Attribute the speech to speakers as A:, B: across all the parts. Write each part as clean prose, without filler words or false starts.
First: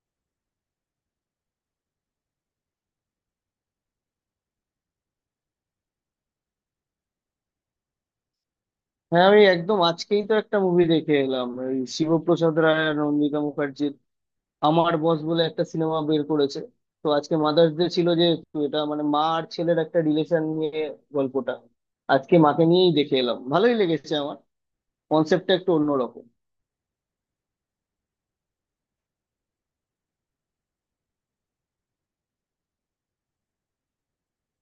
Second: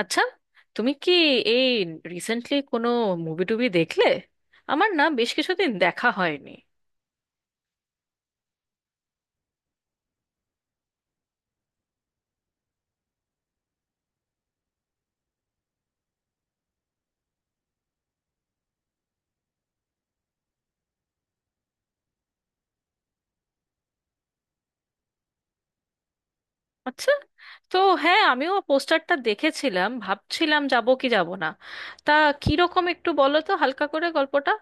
A: আচ্ছা, তুমি কি এই রিসেন্টলি কোনো মুভি টুভি দেখলে? আমার না বেশ কিছুদিন দেখা হয়নি।
B: হ্যাঁ, আমি একদম আজকেই তো একটা মুভি দেখে এলাম, ওই শিবপ্রসাদ রায় আর নন্দিতা মুখার্জির "আমার বস" বলে একটা সিনেমা বের করেছে। তো আজকে মাদার্স ডে ছিল যেহেতু, এটা মানে মা আর ছেলের একটা রিলেশন নিয়ে গল্পটা। আজকে মাকে নিয়েই দেখে এলাম, ভালোই লেগেছে আমার। কনসেপ্টটা একটু অন্যরকম।
A: আচ্ছা। তো হ্যাঁ, আমিও পোস্টারটা দেখেছিলাম, ভাবছিলাম যাব কি যাব না। তা কিরকম একটু বলো তো হালকা করে গল্পটা।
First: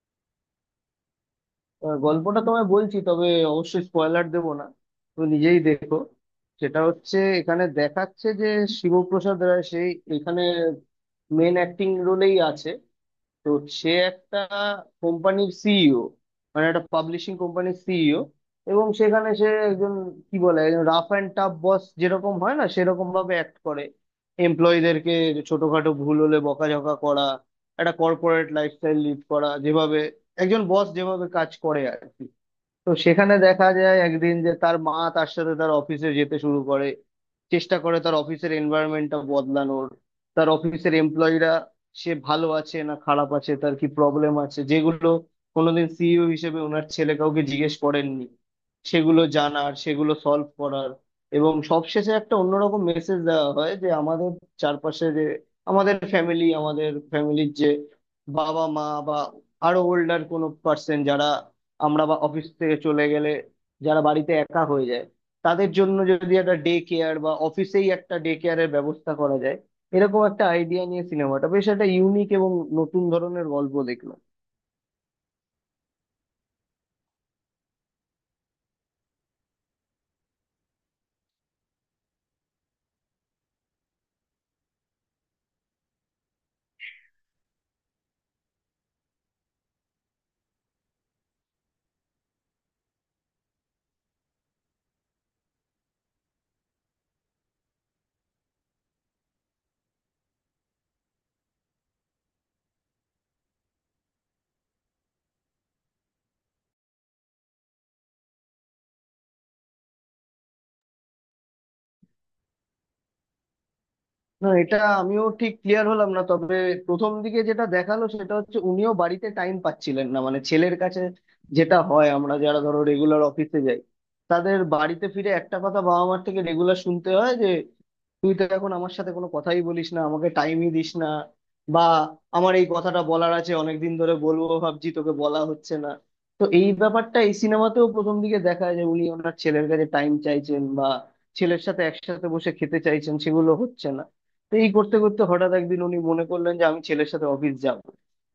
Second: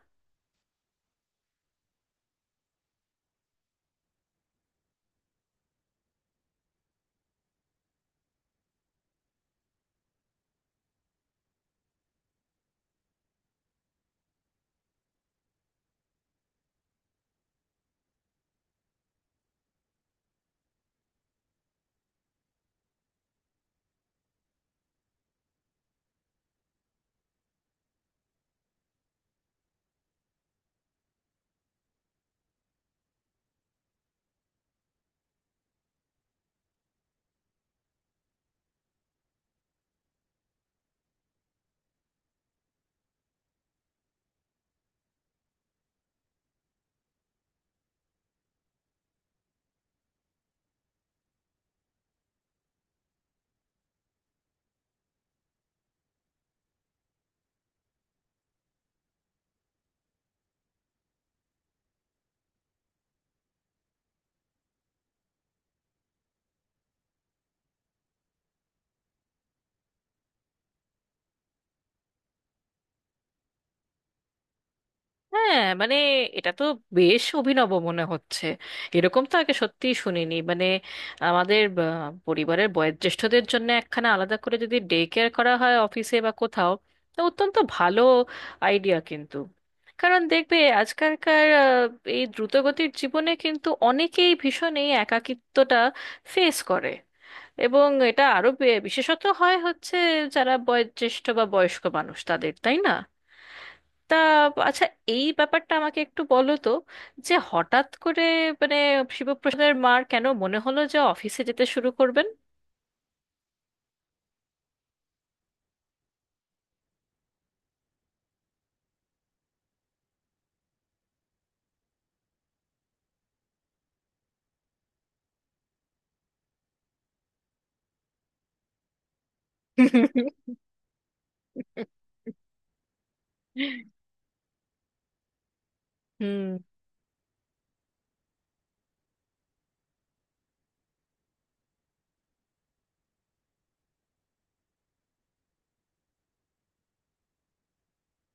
B: গল্পটা তোমায় বলছি, তবে অবশ্যই স্পয়লার দেবো না, তুমি নিজেই দেখো। সেটা হচ্ছে, এখানে দেখাচ্ছে যে শিবপ্রসাদ রায় সেই এখানে মেন অ্যাক্টিং রোলেই আছে। তো সে একটা কোম্পানির সিইও, মানে একটা পাবলিশিং কোম্পানির সিইও। এবং সেখানে সে একজন, কি বলে, একজন রাফ অ্যান্ড টাফ বস যেরকম হয় না, সেরকম ভাবে অ্যাক্ট করে এমপ্লয়ীদেরকে। ছোটখাটো ভুল হলে বকাঝকা করা, একটা কর্পোরেট লাইফস্টাইল লিড করা, যেভাবে একজন বস যেভাবে কাজ করে আর কি। তো সেখানে দেখা যায় একদিন যে তার মা তার সাথে তার অফিসে যেতে শুরু করে। চেষ্টা করে তার অফিসের এনভায়রনমেন্টটা বদলানোর। তার অফিসের এমপ্লয়িরা সে ভালো আছে না খারাপ আছে, তার কি প্রবলেম আছে, যেগুলো কোনোদিন সিইও হিসেবে ওনার ছেলে কাউকে জিজ্ঞেস করেননি, সেগুলো জানার, সেগুলো সলভ করার। এবং সবশেষে একটা অন্যরকম মেসেজ দেওয়া হয় যে আমাদের চারপাশে যে আমাদের ফ্যামিলি, আমাদের ফ্যামিলির যে বাবা মা বা আরো ওল্ডার কোনো পার্সন, যারা আমরা বা অফিস থেকে চলে গেলে যারা বাড়িতে একা হয়ে যায়, তাদের জন্য যদি একটা ডে কেয়ার বা অফিসেই একটা ডে কেয়ারের ব্যবস্থা করা যায়। এরকম একটা আইডিয়া নিয়ে সিনেমাটা, বেশ একটা ইউনিক এবং নতুন ধরনের গল্প দেখলাম।
A: হ্যাঁ, মানে এটা তো বেশ অভিনব মনে হচ্ছে। এরকম তো আগে সত্যিই শুনিনি। মানে আমাদের পরিবারের বয়োজ্যেষ্ঠদের জন্য একখানা আলাদা করে যদি ডে কেয়ার করা হয় অফিসে বা কোথাও, তো অত্যন্ত ভালো আইডিয়া কিন্তু। কারণ দেখবে, আজকালকার এই দ্রুতগতির জীবনে কিন্তু অনেকেই ভীষণ এই একাকিত্বটা ফেস করে। এবং এটা আরো বিশেষত হচ্ছে যারা বয়োজ্যেষ্ঠ বা বয়স্ক মানুষ তাদের, তাই না? তা আচ্ছা, এই ব্যাপারটা আমাকে একটু বলো তো যে হঠাৎ করে, মানে শিবপ্রসাদের মার কেন মনে হলো যে অফিসে যেতে শুরু করবেন?
B: না, এটা আমিও ঠিক ক্লিয়ার হলাম না, তবে প্রথম দিকে যেটা দেখালো সেটা হচ্ছে উনিও বাড়িতে টাইম পাচ্ছিলেন না, মানে ছেলের কাছে। যেটা হয়, আমরা যারা ধরো রেগুলার অফিসে যাই, তাদের বাড়িতে ফিরে একটা কথা বাবা মার থেকে রেগুলার শুনতে হয় যে তুই তো এখন আমার সাথে কোনো কথাই বলিস না, আমাকে টাইমই দিস না, বা আমার এই কথাটা বলার আছে অনেকদিন ধরে, বলবো ভাবছি, তোকে বলা হচ্ছে না। তো
A: হুম।
B: এই ব্যাপারটা এই সিনেমাতেও প্রথম দিকে দেখায় যে উনি ওনার ছেলের কাছে টাইম চাইছেন, বা ছেলের সাথে একসাথে বসে খেতে চাইছেন, সেগুলো হচ্ছে না। তো এই করতে করতে হঠাৎ একদিন উনি মনে করলেন যে আমি ছেলের সাথে অফিস যাব।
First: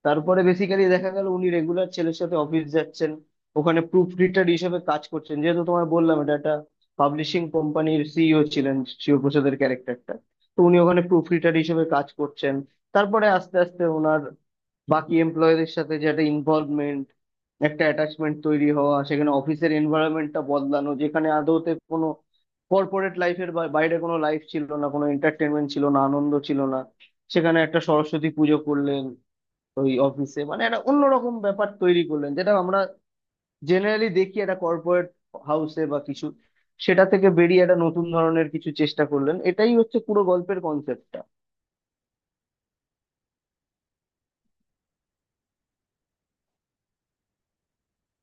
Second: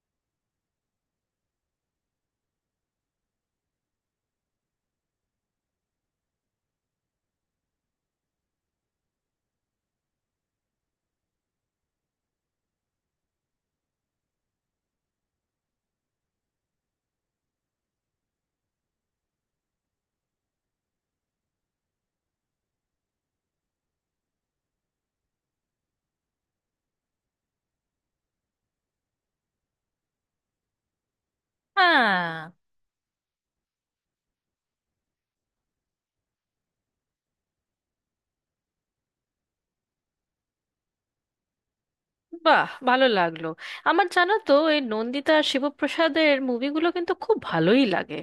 B: তারপরে বেসিক্যালি দেখা গেল উনি রেগুলার ছেলের সাথে অফিস যাচ্ছেন, ওখানে প্রুফ রিডার হিসেবে কাজ করছেন। যেহেতু তোমায় বললাম, এটা একটা পাবলিশিং কোম্পানির সিইও ছিলেন শিবপ্রসাদের ক্যারেক্টারটা। তো উনি ওখানে প্রুফ রিডার হিসেবে কাজ করছেন, তারপরে আস্তে আস্তে ওনার বাকি এমপ্লয়ীদের সাথে যে একটা ইনভলভমেন্ট, একটা অ্যাটাচমেন্ট তৈরি হওয়া, সেখানে অফিসের এনভায়রনমেন্টটা বদলানো, যেখানে আদৌতে কোনো কর্পোরেট লাইফের বাইরে কোনো লাইফ ছিল না, কোনো এন্টারটেনমেন্ট ছিল না, আনন্দ ছিল না। সেখানে একটা সরস্বতী পুজো করলেন ওই অফিসে, মানে একটা অন্যরকম ব্যাপার তৈরি করলেন,
A: হ্যাঁ।
B: যেটা আমরা জেনারেলি দেখি একটা কর্পোরেট হাউসে বা কিছু, সেটা থেকে বেরিয়ে একটা নতুন ধরনের কিছু চেষ্টা করলেন। এটাই হচ্ছে পুরো গল্পের কনসেপ্টটা।
A: বাহ, ভালো লাগলো। আমার জানো তো, এই নন্দিতা আর শিবপ্রসাদের মুভিগুলো কিন্তু খুব ভালোই লাগে।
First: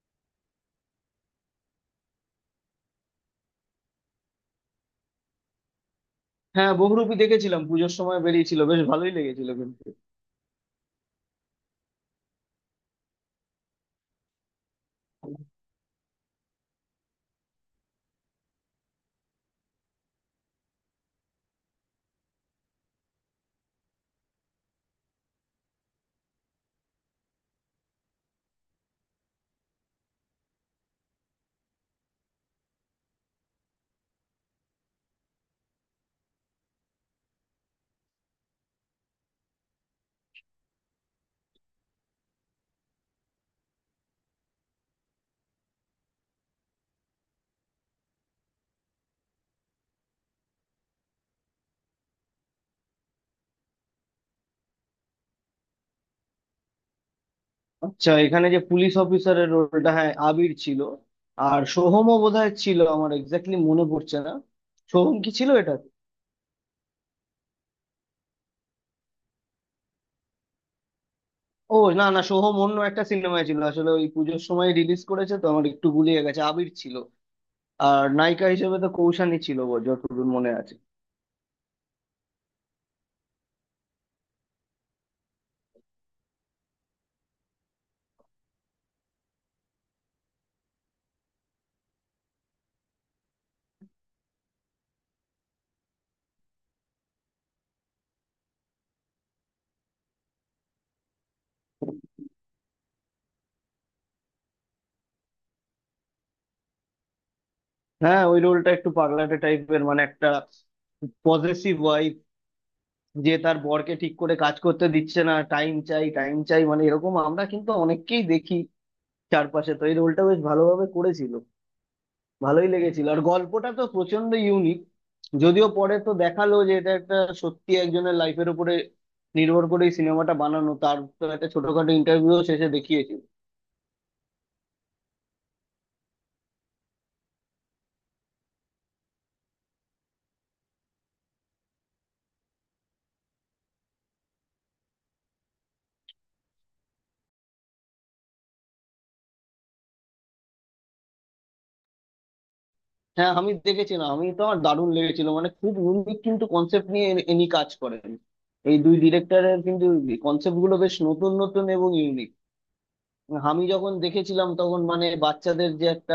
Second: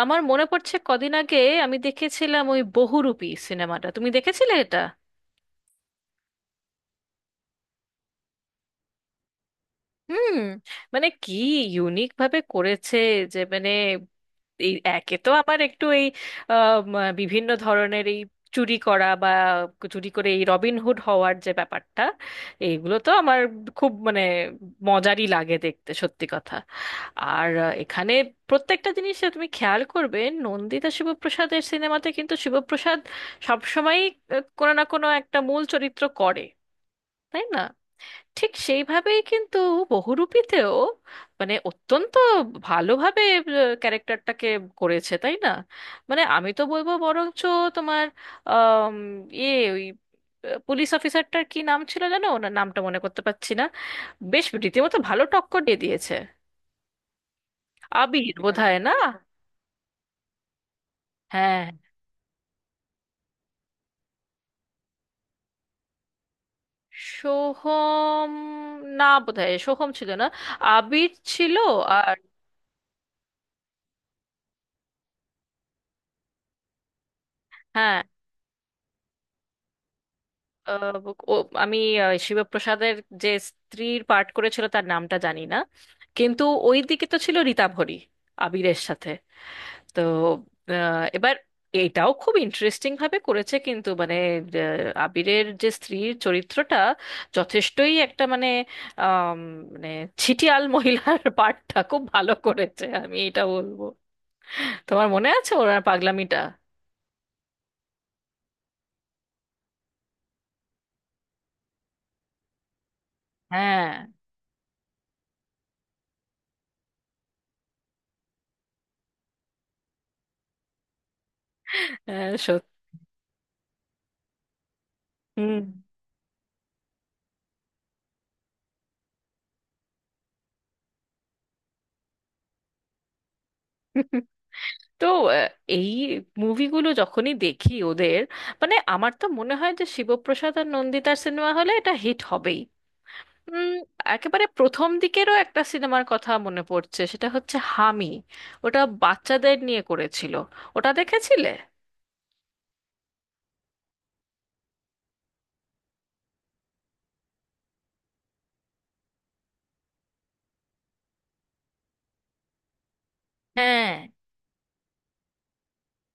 A: আমার মনে পড়ছে কদিন আগে আমি দেখেছিলাম ওই বহুরূপী সিনেমাটা। তুমি দেখেছিলে এটা?
B: হ্যাঁ, বহুরূপী দেখেছিলাম, পুজোর সময় বেরিয়েছিল, বেশ ভালোই লেগেছিল কিন্তু।
A: হুম। মানে কি ইউনিক ভাবে করেছে! যে মানে এই একে তো আমার একটু এই বিভিন্ন ধরনের এই চুরি করা বা চুরি করে এই রবিনহুড হওয়ার যে ব্যাপারটা, এইগুলো তো আমার খুব মানে মজারই লাগে দেখতে, সত্যি কথা। আর এখানে প্রত্যেকটা জিনিসে তুমি খেয়াল করবে নন্দিতা শিবপ্রসাদের সিনেমাতে কিন্তু শিবপ্রসাদ সবসময়ই কোনো না কোনো একটা মূল চরিত্র করে, তাই না? ঠিক সেইভাবেই কিন্তু বহুরূপীতেও মানে অত্যন্ত ভালোভাবে ক্যারেক্টারটাকে করেছে, তাই না? মানে আমি তো বলবো বরঞ্চ তোমার আম, ইয়ে ওই পুলিশ অফিসারটার কি নাম ছিল জানো? ওনার নামটা মনে করতে পারছি না। বেশ রীতিমতো ভালো টক্কর দিয়ে দিয়েছে।
B: আচ্ছা,
A: আবির
B: এখানে যে
A: বোধহয়,
B: পুলিশ
A: না?
B: অফিসারের রোলটা, হ্যাঁ আবির ছিল। আর
A: হ্যাঁ।
B: সোহমও বোধহয় ছিল, আমার এক্স্যাক্টলি মনে পড়ছে না। সোহম কি ছিল এটা?
A: সোহম? না, বোধহয় সোহম ছিল না, আবির ছিল।
B: ও না
A: আর
B: না, সোহম অন্য একটা সিনেমায় ছিল আসলে, ওই পুজোর সময় রিলিজ করেছে তো আমার একটু গুলিয়ে গেছে। আবির ছিল।
A: হ্যাঁ।
B: আর নায়িকা হিসেবে তো কৌশানী ছিল যতদূর মনে আছে।
A: আহ, ও, আমি শিবপ্রসাদের যে স্ত্রীর পার্ট করেছিল তার নামটা জানি না, কিন্তু ওই দিকে তো ছিল রীতাভরি আবিরের সাথে। তো এবার এটাও খুব ইন্টারেস্টিং ভাবে করেছে কিন্তু, মানে আবিরের যে স্ত্রীর চরিত্রটা যথেষ্টই একটা মানে আম, মানে ছিটিয়াল মহিলার পার্টটা খুব ভালো করেছে, আমি এটা বলবো। তোমার মনে আছে ওনার পাগলামিটা?
B: হ্যাঁ, ওই রোলটা একটু পাগলাটে টাইপের, মানে একটা পজেসিভ ওয়াইফ, যে তার
A: হ্যাঁ।
B: বরকে ঠিক করে কাজ করতে দিচ্ছে না, টাইম চাই টাইম চাই, মানে এরকম আমরা কিন্তু অনেককেই দেখি চারপাশে। তো এই রোলটা বেশ ভালোভাবে করেছিল,
A: হ্যাঁ,
B: ভালোই
A: সত্যি।
B: লেগেছিল। আর গল্পটা তো প্রচন্ড ইউনিক।
A: হুম।
B: যদিও পরে তো দেখালো যে এটা একটা সত্যি একজনের লাইফের উপরে নির্ভর করে এই সিনেমাটা বানানো, তার তো একটা ছোটখাটো ইন্টারভিউ শেষে দেখিয়েছিল।
A: তো আহ, এই মুভিগুলো যখনই দেখি ওদের, মানে আমার তো মনে হয় যে শিবপ্রসাদ আর নন্দিতার সিনেমা হলে এটা হিট হবেই। উম, একেবারে প্রথম দিকেরও একটা সিনেমার কথা মনে পড়ছে, সেটা হচ্ছে হামি। ওটা বাচ্চাদের নিয়ে করেছিল। ওটা দেখেছিলে?
B: হ্যাঁ, আমি দেখেছিলাম, আমি তো, আমার দারুণ লেগেছিল, মানে খুব ইউনিক কিন্তু কনসেপ্ট নিয়ে ইনি কাজ করেন। এই দুই ডিরেক্টরের কিন্তু কনসেপ্ট গুলো বেশ নতুন নতুন এবং ইউনিক। আমি
A: হ্যাঁ।
B: যখন দেখেছিলাম তখন, মানে বাচ্চাদের যে একটা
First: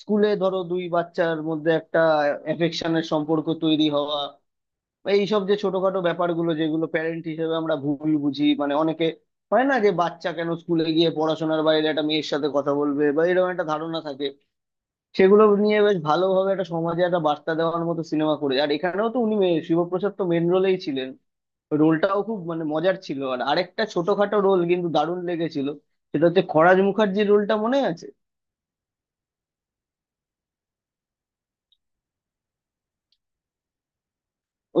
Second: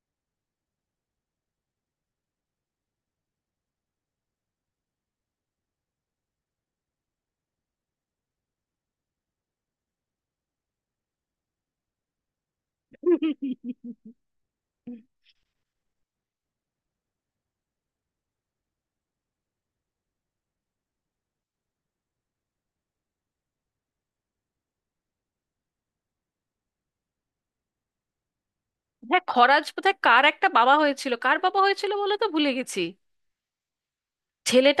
B: স্কুলে ধরো দুই বাচ্চার মধ্যে একটা অ্যাফেকশনের সম্পর্ক তৈরি হওয়া, এইসব যে ছোটখাটো ব্যাপারগুলো যেগুলো প্যারেন্ট হিসেবে আমরা ভুল বুঝি, মানে অনেকে হয় না যে বাচ্চা কেন স্কুলে গিয়ে পড়াশোনার বাইরে একটা মেয়ের সাথে কথা বলবে, বা এরকম একটা ধারণা থাকে, সেগুলো নিয়ে বেশ ভালোভাবে একটা সমাজে একটা বার্তা দেওয়ার মতো সিনেমা করে। আর এখানেও তো উনি শিবপ্রসাদ তো মেন রোলেই ছিলেন, রোলটাও খুব মানে মজার ছিল। আর আরেকটা ছোটখাটো রোল কিন্তু দারুণ লেগেছিল, সেটা হচ্ছে খরাজ মুখার্জির রোলটা মনে আছে
A: হ্যাঁ, খরাজ বোধহয় কার একটা বাবা হয়েছিল, কার বাবা হয়েছিল বলে তো ভুলে গেছি।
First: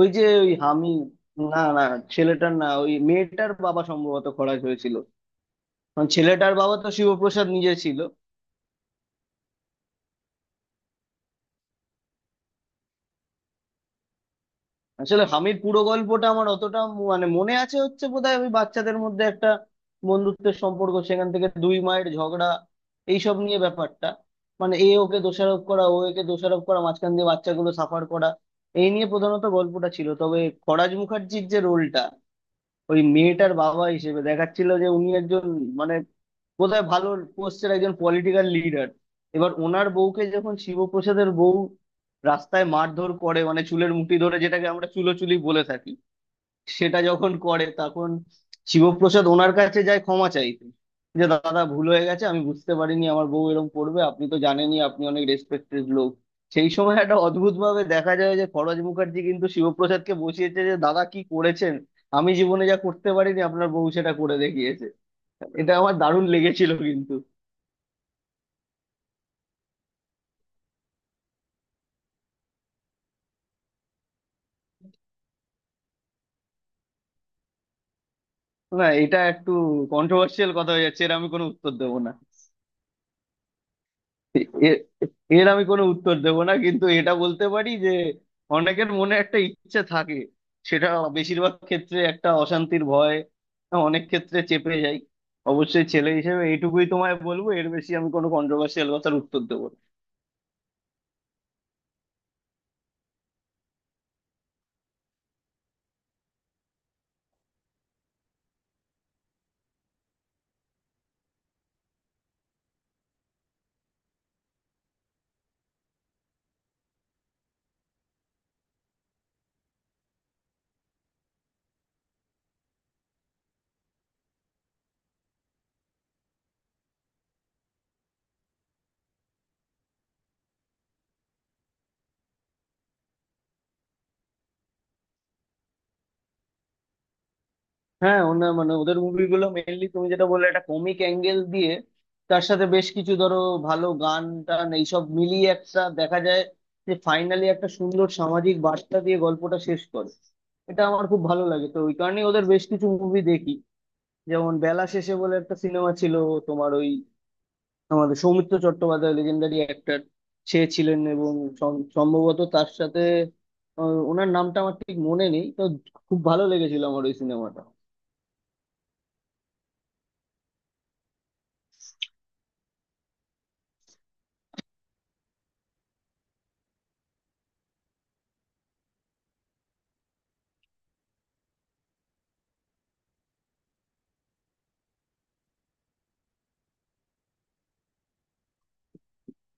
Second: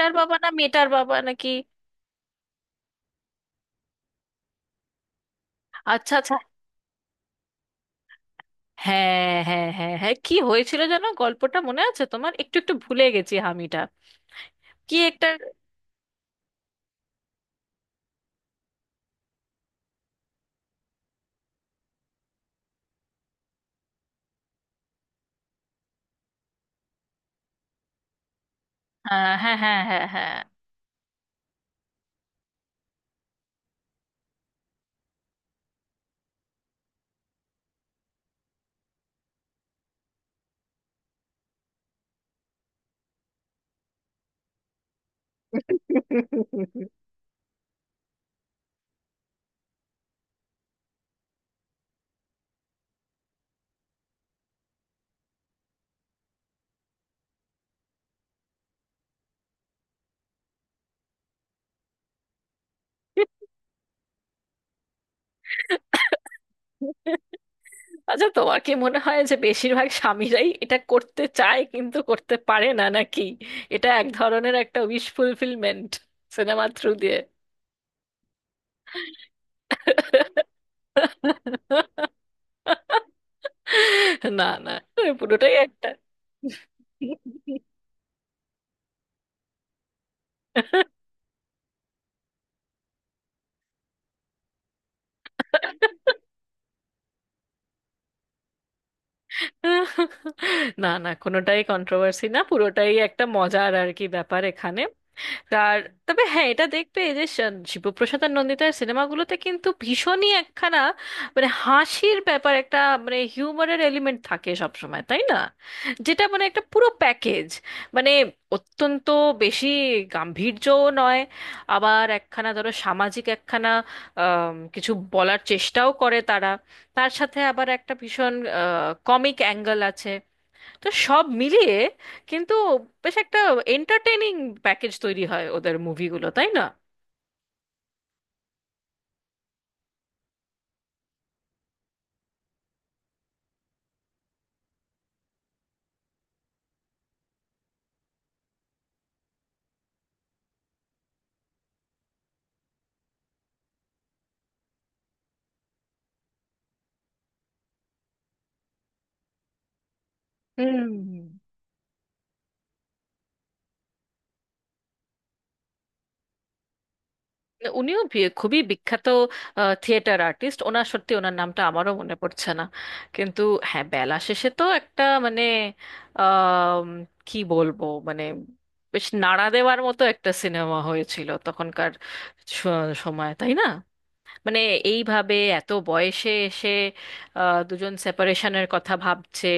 B: ওই যে,
A: বাবা না
B: ওই
A: মেয়েটার
B: হামি।
A: বাবা নাকি?
B: না না, ছেলেটার না, ওই মেয়েটার বাবা সম্ভবত খরাজ হয়েছিল, কারণ
A: আচ্ছা, আচ্ছা।
B: ছেলেটার বাবা তো শিবপ্রসাদ নিজে ছিল।
A: হ্যাঁ, হ্যাঁ, হ্যাঁ, হ্যাঁ, কি হয়েছিল যেন গল্পটা, মনে আছে তোমার? একটু একটু ভুলে গেছি হামিটা কি
B: আসলে
A: একটা।
B: হামির পুরো গল্পটা আমার অতটা মানে মনে আছে হচ্ছে বোধহয় ওই বাচ্চাদের মধ্যে একটা বন্ধুত্বের সম্পর্ক, সেখান থেকে দুই মায়ের ঝগড়া, এইসব নিয়ে ব্যাপারটা, মানে এ ওকে দোষারোপ করা, ও একে দোষারোপ করা, মাঝখান দিয়ে বাচ্চাগুলো সাফার করা, এই নিয়ে
A: হ্যাঁ,
B: প্রধানত
A: হ্যাঁ, হ্যাঁ,
B: গল্পটা
A: হ্যাঁ,
B: ছিল।
A: হ্যাঁ।
B: তবে খরাজ মুখার্জির যে রোলটা, ওই মেয়েটার বাবা হিসেবে দেখাচ্ছিল যে উনি একজন, মানে বোধহয় ভালো পোস্টের একজন পলিটিক্যাল লিডার। এবার ওনার বউকে যখন শিবপ্রসাদের বউ রাস্তায় মারধর করে, মানে চুলের মুঠি ধরে যেটাকে আমরা চুলোচুলি বলে থাকি, সেটা যখন করে, তখন শিবপ্রসাদ ওনার কাছে যায় ক্ষমা চাইতে যে দাদা ভুল হয়ে গেছে, আমি বুঝতে পারিনি আমার বউ এরকম করবে, আপনি তো জানেনই আপনি অনেক রেসপেক্টেড লোক। সেই সময় একটা অদ্ভুত ভাবে দেখা যায় যে খরচ মুখার্জি কিন্তু শিবপ্রসাদকে বসিয়েছে যে দাদা কি করেছেন, আমি জীবনে যা করতে পারিনি আপনার বউ সেটা করে দেখিয়েছে। এটা আমার দারুণ লেগেছিল কিন্তু।
A: আচ্ছা, তোমার কি মনে হয় যে বেশিরভাগ স্বামীরাই এটা করতে চায় কিন্তু করতে পারে না, নাকি এটা এক ধরনের একটা উইশ ফুলফিলমেন্ট সিনেমার থ্রু দিয়ে?
B: না, এটা একটু কন্ট্রোভার্সিয়াল কথা হয়ে যাচ্ছে, এর আমি কোনো উত্তর দেবো না।
A: না, না,
B: এ- এর
A: পুরোটাই
B: আমি কোনো
A: একটা,
B: উত্তর দেব না, কিন্তু এটা বলতে পারি যে অনেকের মনে একটা ইচ্ছে থাকে, সেটা বেশিরভাগ ক্ষেত্রে একটা অশান্তির ভয় অনেক ক্ষেত্রে চেপে যায়। অবশ্যই ছেলে হিসেবে এইটুকুই তোমায় বলবো, এর বেশি আমি কোনো কন্ট্রোভার্সিয়াল কথার উত্তর দেবো না।
A: না, না, কোনোটাই কন্ট্রোভার্সি না, পুরোটাই একটা মজার আর কি ব্যাপার এখানে। আর তবে হ্যাঁ, এটা দেখবে এই যে শিবপ্রসাদ আর নন্দিতার সিনেমাগুলোতে কিন্তু ভীষণই একখানা মানে হাসির ব্যাপার, একটা মানে হিউমারের এলিমেন্ট থাকে সব সময়, তাই না? যেটা মানে একটা পুরো প্যাকেজ, মানে অত্যন্ত বেশি গাম্ভীর্যও নয়, আবার একখানা ধরো সামাজিক একখানা কিছু বলার চেষ্টাও করে তারা। তার সাথে আবার একটা ভীষণ কমিক অ্যাঙ্গেল আছে। তো সব মিলিয়ে কিন্তু বেশ একটা এন্টারটেইনিং প্যাকেজ তৈরি হয় ওদের মুভিগুলো, তাই না?
B: হ্যাঁ, মানে ওদের মুভিগুলো মেইনলি তুমি যেটা বললে, একটা কমিক অ্যাঙ্গেল দিয়ে, তার সাথে বেশ কিছু ধরো ভালো গান টান, এইসব মিলিয়ে একটা দেখা যায় যে ফাইনালি একটা সুন্দর সামাজিক বার্তা দিয়ে গল্পটা শেষ করে। এটা আমার খুব ভালো লাগে, তো ওই কারণেই ওদের বেশ কিছু মুভি দেখি। যেমন বেলা শেষে বলে একটা সিনেমা ছিল তোমার, ওই আমাদের সৌমিত্র চট্টোপাধ্যায়, লেজেন্ডারি অ্যাক্টর সে ছিলেন,
A: হুম।
B: এবং সম্ভবত তার সাথে ওনার নামটা আমার ঠিক মনে নেই তো। খুব ভালো লেগেছিল আমার ওই সিনেমাটা।
A: উনিও খুবই বিখ্যাত থিয়েটার আর্টিস্ট। সত্যি ওনার নামটা আমারও মনে পড়ছে না, কিন্তু হ্যাঁ, বেলা শেষে তো একটা মানে আম, কি বলবো মানে বেশ নাড়া দেওয়ার মতো একটা সিনেমা হয়েছিল তখনকার স- সময়, তাই না? মানে এইভাবে এত বয়সে এসে দুজন সেপারেশনের কথা ভাবছে,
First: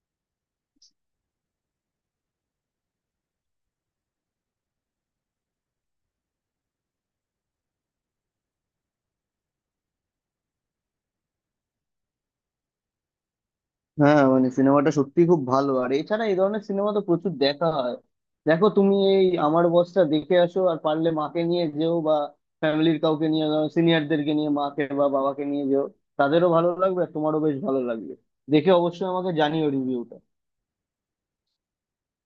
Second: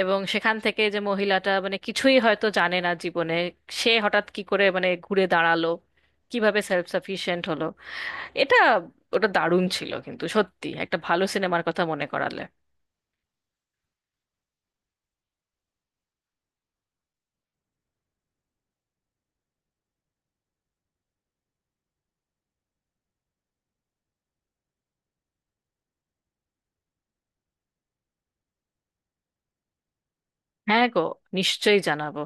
A: এবং সেখান থেকে যে মহিলাটা মানে কিছুই হয়তো জানে না জীবনে, সে হঠাৎ কি করে মানে ঘুরে দাঁড়ালো, কিভাবে সেলফ সাফিশিয়েন্ট হলো, এটা ওটা দারুণ ছিল কিন্তু। সত্যি একটা ভালো সিনেমার কথা মনে করালে।
B: হ্যাঁ, মানে সিনেমাটা সত্যি খুব ভালো, আর এছাড়া এই ধরনের সিনেমা তো প্রচুর দেখা হয়। দেখো, তুমি এই আমার বসটা দেখে আসো, আর পারলে মাকে নিয়ে যেও, বা ফ্যামিলির কাউকে নিয়ে, সিনিয়রদেরকে নিয়ে, মাকে বা বাবাকে নিয়ে যেও। তাদেরও ভালো লাগবে, আর তোমারও বেশ ভালো লাগবে। দেখে অবশ্যই আমাকে জানিও রিভিউটা।
A: হ্যাঁ গো, নিশ্চয়ই জানাবো।